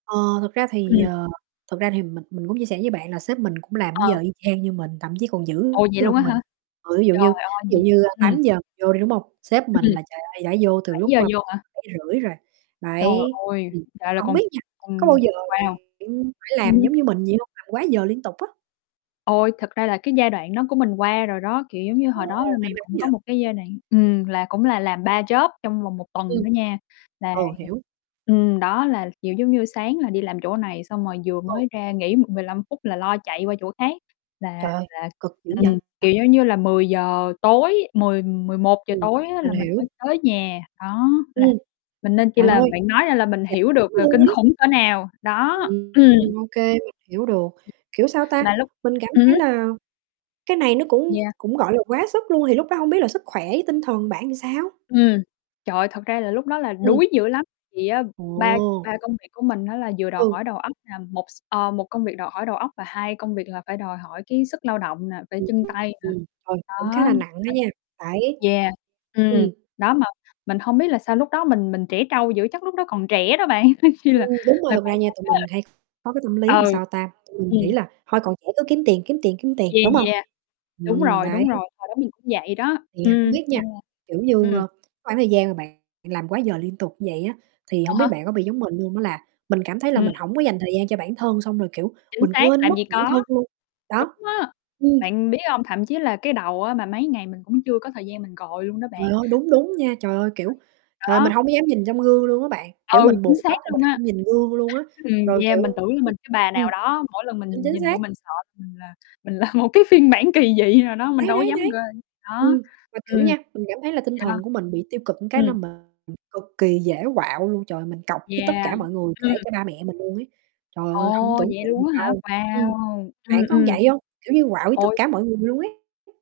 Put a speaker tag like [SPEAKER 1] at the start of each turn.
[SPEAKER 1] Ờ, thực ra thì,
[SPEAKER 2] Ừm.
[SPEAKER 1] ờ, thực ra thì mình mình cũng chia sẻ với bạn là sếp mình cũng làm cái
[SPEAKER 2] Ờ.
[SPEAKER 1] giờ y chang như mình, thậm chí còn dữ
[SPEAKER 2] Ồ, vậy luôn á
[SPEAKER 1] hơn
[SPEAKER 2] hả?
[SPEAKER 1] mình. Ờ, ví dụ
[SPEAKER 2] Trời
[SPEAKER 1] như ví
[SPEAKER 2] ơi,
[SPEAKER 1] dụ
[SPEAKER 2] vậy
[SPEAKER 1] như, ơ,
[SPEAKER 2] ừm.
[SPEAKER 1] 8:00 vô đi, đúng hông? Sếp mình
[SPEAKER 2] Ừm.
[SPEAKER 1] là, trời ơi, đã vô từ
[SPEAKER 2] bảy
[SPEAKER 1] lúc,
[SPEAKER 2] giờ
[SPEAKER 1] a,
[SPEAKER 2] vô hả?
[SPEAKER 1] 7:30 rồi,
[SPEAKER 2] Trời
[SPEAKER 1] bảy
[SPEAKER 2] ơi,
[SPEAKER 1] ừm,
[SPEAKER 2] lại là
[SPEAKER 1] hổng
[SPEAKER 2] con
[SPEAKER 1] biết nha, có bao
[SPEAKER 2] con
[SPEAKER 1] giờ bạn
[SPEAKER 2] wow.
[SPEAKER 1] phải
[SPEAKER 2] Ừm
[SPEAKER 1] làm
[SPEAKER 2] hưm.
[SPEAKER 1] giống như mình vậy hông, làm quá giờ liên tục á?
[SPEAKER 2] Ôi, thực ra là cái giai đoạn đó của mình qua rồi đó, kiểu giống như, hồi đó là
[SPEAKER 1] Ồ, may
[SPEAKER 2] mình
[SPEAKER 1] mắn
[SPEAKER 2] cũng có
[SPEAKER 1] vậy.
[SPEAKER 2] một cái giai đoạn ừm, là cũng là làm 3 job trong vòng 1 tuần
[SPEAKER 1] Ừm.
[SPEAKER 2] đó nha, là
[SPEAKER 1] Ừ, hiểu.
[SPEAKER 2] ừm, ừm, đó là, kiểu giống như, sáng là đi làm chỗ này, xong rồi vừa mới
[SPEAKER 1] [unintelligible]
[SPEAKER 2] ra nghỉ m 15 phút là lo chạy qua chỗ khác là
[SPEAKER 1] Trời ơi,
[SPEAKER 2] là
[SPEAKER 1] cực dữ vậy?
[SPEAKER 2] ừm, kiểu,
[SPEAKER 1] [unintelligible]
[SPEAKER 2] giống như là, 10:00 tối, 10:00-11:00
[SPEAKER 1] Ừm.
[SPEAKER 2] tối á
[SPEAKER 1] Mình
[SPEAKER 2] là mình
[SPEAKER 1] hiểu.
[SPEAKER 2] mới tới nhà. Đó, là
[SPEAKER 1] Ừm.
[SPEAKER 2] mình nên chi
[SPEAKER 1] Trời
[SPEAKER 2] là
[SPEAKER 1] ơi!
[SPEAKER 2] bạn nói ra là mình
[SPEAKER 1] [unintelligible]
[SPEAKER 2] hiểu được là
[SPEAKER 1] Luôn
[SPEAKER 2] kinh
[SPEAKER 1] ấy.
[SPEAKER 2] khủng cỡ nào. Đó.
[SPEAKER 1] Ừm,
[SPEAKER 2] Ừm.
[SPEAKER 1] [unintelligible] ô kê hiểu được. Kiểu, sao ta,
[SPEAKER 2] Mà lúc
[SPEAKER 1] mình cảm
[SPEAKER 2] ừm
[SPEAKER 1] thấy
[SPEAKER 2] hứm.
[SPEAKER 1] là cái này nó cũng
[SPEAKER 2] Yeah.
[SPEAKER 1] cũng, gọi là, quá sức luôn thì lúc đó hông biết là sức khỏe với tinh thần bạn thì sao?
[SPEAKER 2] Ừm. Trời ơi thật ra là lúc đó là
[SPEAKER 1] Ừm.
[SPEAKER 2] đuối dữ lắm, thì á ba
[SPEAKER 1] Ồ.
[SPEAKER 2] ba công việc của mình á là vừa đòi
[SPEAKER 1] Ừ.
[SPEAKER 2] hỏi đầu óc nè, một s ơ, 1 công việc đòi hỏi đầu óc và 2 công việc là phải đòi hỏi cái sức lao động nè, phải
[SPEAKER 1] Ừm,
[SPEAKER 2] chân tay nè.
[SPEAKER 1] ừm. Trời, cũng khá
[SPEAKER 2] Đó.
[SPEAKER 1] là nặng á nha, phải
[SPEAKER 2] Nên yeah. Ừm.
[SPEAKER 1] ừm.
[SPEAKER 2] Đó mà mình hông biết là sao lúc đó mình mình trẻ trâu dữ, chắc lúc đó còn trẻ đó bạn, coi như là
[SPEAKER 1] Ừm, đúng rồi
[SPEAKER 2] tài
[SPEAKER 1] thực ra
[SPEAKER 2] khoản
[SPEAKER 1] nha,
[SPEAKER 2] sắp
[SPEAKER 1] tụi mình
[SPEAKER 2] hết.
[SPEAKER 1] hay có cái tâm lý làm
[SPEAKER 2] Ừ.
[SPEAKER 1] sao ta, tụi mình nghĩ
[SPEAKER 2] Ừm.
[SPEAKER 1] là thôi còn trẻ cứ kiếm tiền, kiếm tiền, kiếm tiền,
[SPEAKER 2] Yeah,
[SPEAKER 1] đúng hông?
[SPEAKER 2] yeah, đúng
[SPEAKER 1] Ừm,
[SPEAKER 2] rồi,
[SPEAKER 1] đấy.
[SPEAKER 2] đúng rồi. Hồi đó mình cũng vậy đó,
[SPEAKER 1] Thì, à, hổng
[SPEAKER 2] ừm,
[SPEAKER 1] biết nha,
[SPEAKER 2] nên là
[SPEAKER 1] kiểu như,
[SPEAKER 2] ừm.
[SPEAKER 1] ơ, cái khoảng thời gian mà bạn làm quá giờ liên tục như vậy á thì
[SPEAKER 2] À
[SPEAKER 1] hổng biết
[SPEAKER 2] há.
[SPEAKER 1] bạn có bị giống mình hông á là mình cảm thấy là
[SPEAKER 2] Ừm.
[SPEAKER 1] mình hổng có dành thời gian cho bản thân, xong rồi, kiểu,
[SPEAKER 2] Chính
[SPEAKER 1] mình
[SPEAKER 2] xác,
[SPEAKER 1] quên
[SPEAKER 2] làm
[SPEAKER 1] mất
[SPEAKER 2] gì
[SPEAKER 1] bản thân
[SPEAKER 2] có.
[SPEAKER 1] luôn. Đó.
[SPEAKER 2] Đúng á.
[SPEAKER 1] Ừm.
[SPEAKER 2] Bạn biết hông, thậm chí là cái đầu á mà mấy ngày mình cũng chưa có thời gian mình gội luôn đó bạn,
[SPEAKER 1] Trời ơi, đúng,
[SPEAKER 2] xong
[SPEAKER 1] đúng
[SPEAKER 2] rồi
[SPEAKER 1] nha, trời ơi, kiểu,
[SPEAKER 2] [unintelligible]
[SPEAKER 1] trời ơi mình
[SPEAKER 2] đó.
[SPEAKER 1] hông có dám nhìn trong gương luôn á bạn, kiểu
[SPEAKER 2] Ừ,
[SPEAKER 1] mình
[SPEAKER 2] chính
[SPEAKER 1] buộc
[SPEAKER 2] xác
[SPEAKER 1] tóc mà
[SPEAKER 2] luôn
[SPEAKER 1] mình
[SPEAKER 2] á.
[SPEAKER 1] không nhìn gương luôn á,
[SPEAKER 2] Ừm,
[SPEAKER 1] rồi
[SPEAKER 2] yeah,
[SPEAKER 1] kiểu
[SPEAKER 2] mình tưởng là mình cái bà nào
[SPEAKER 1] ưm.
[SPEAKER 2] đó, mỗi lần
[SPEAKER 1] Ừm,
[SPEAKER 2] mình
[SPEAKER 1] chính
[SPEAKER 2] nhìn vô
[SPEAKER 1] xác.
[SPEAKER 2] mình sợ mình là mình là một cái phiên bản kỳ dị nào đó, mình
[SPEAKER 1] Đấy,
[SPEAKER 2] đâu có
[SPEAKER 1] đấy,
[SPEAKER 2] dám g
[SPEAKER 1] đấy.
[SPEAKER 2] đó.
[SPEAKER 1] Ừm. Mà kiểu
[SPEAKER 2] Ừm.
[SPEAKER 1] nha, mình cảm thấy là tinh
[SPEAKER 2] Yeah.
[SPEAKER 1] thần của mình bị tiêu cực một cái là
[SPEAKER 2] Ừm.
[SPEAKER 1] mình cực kỳ dễ quạu luôn, trời ơi, mình cọc với tất
[SPEAKER 2] Yeah.
[SPEAKER 1] cả mọi người, kể
[SPEAKER 2] Ừm.
[SPEAKER 1] cả ba mẹ mình luôn ấy. Trời ơi, hông có
[SPEAKER 2] Ồ,
[SPEAKER 1] tưởng
[SPEAKER 2] vậy
[SPEAKER 1] tượng
[SPEAKER 2] luôn
[SPEAKER 1] được
[SPEAKER 2] á hả?
[SPEAKER 1] đâu. Ừm.
[SPEAKER 2] Wow.
[SPEAKER 1] Bạn
[SPEAKER 2] Ừm,
[SPEAKER 1] có
[SPEAKER 2] ừm.
[SPEAKER 1] vậy hông, kiểu như quạu với tất
[SPEAKER 2] Ôi!
[SPEAKER 1] cả mọi người luôn ấy?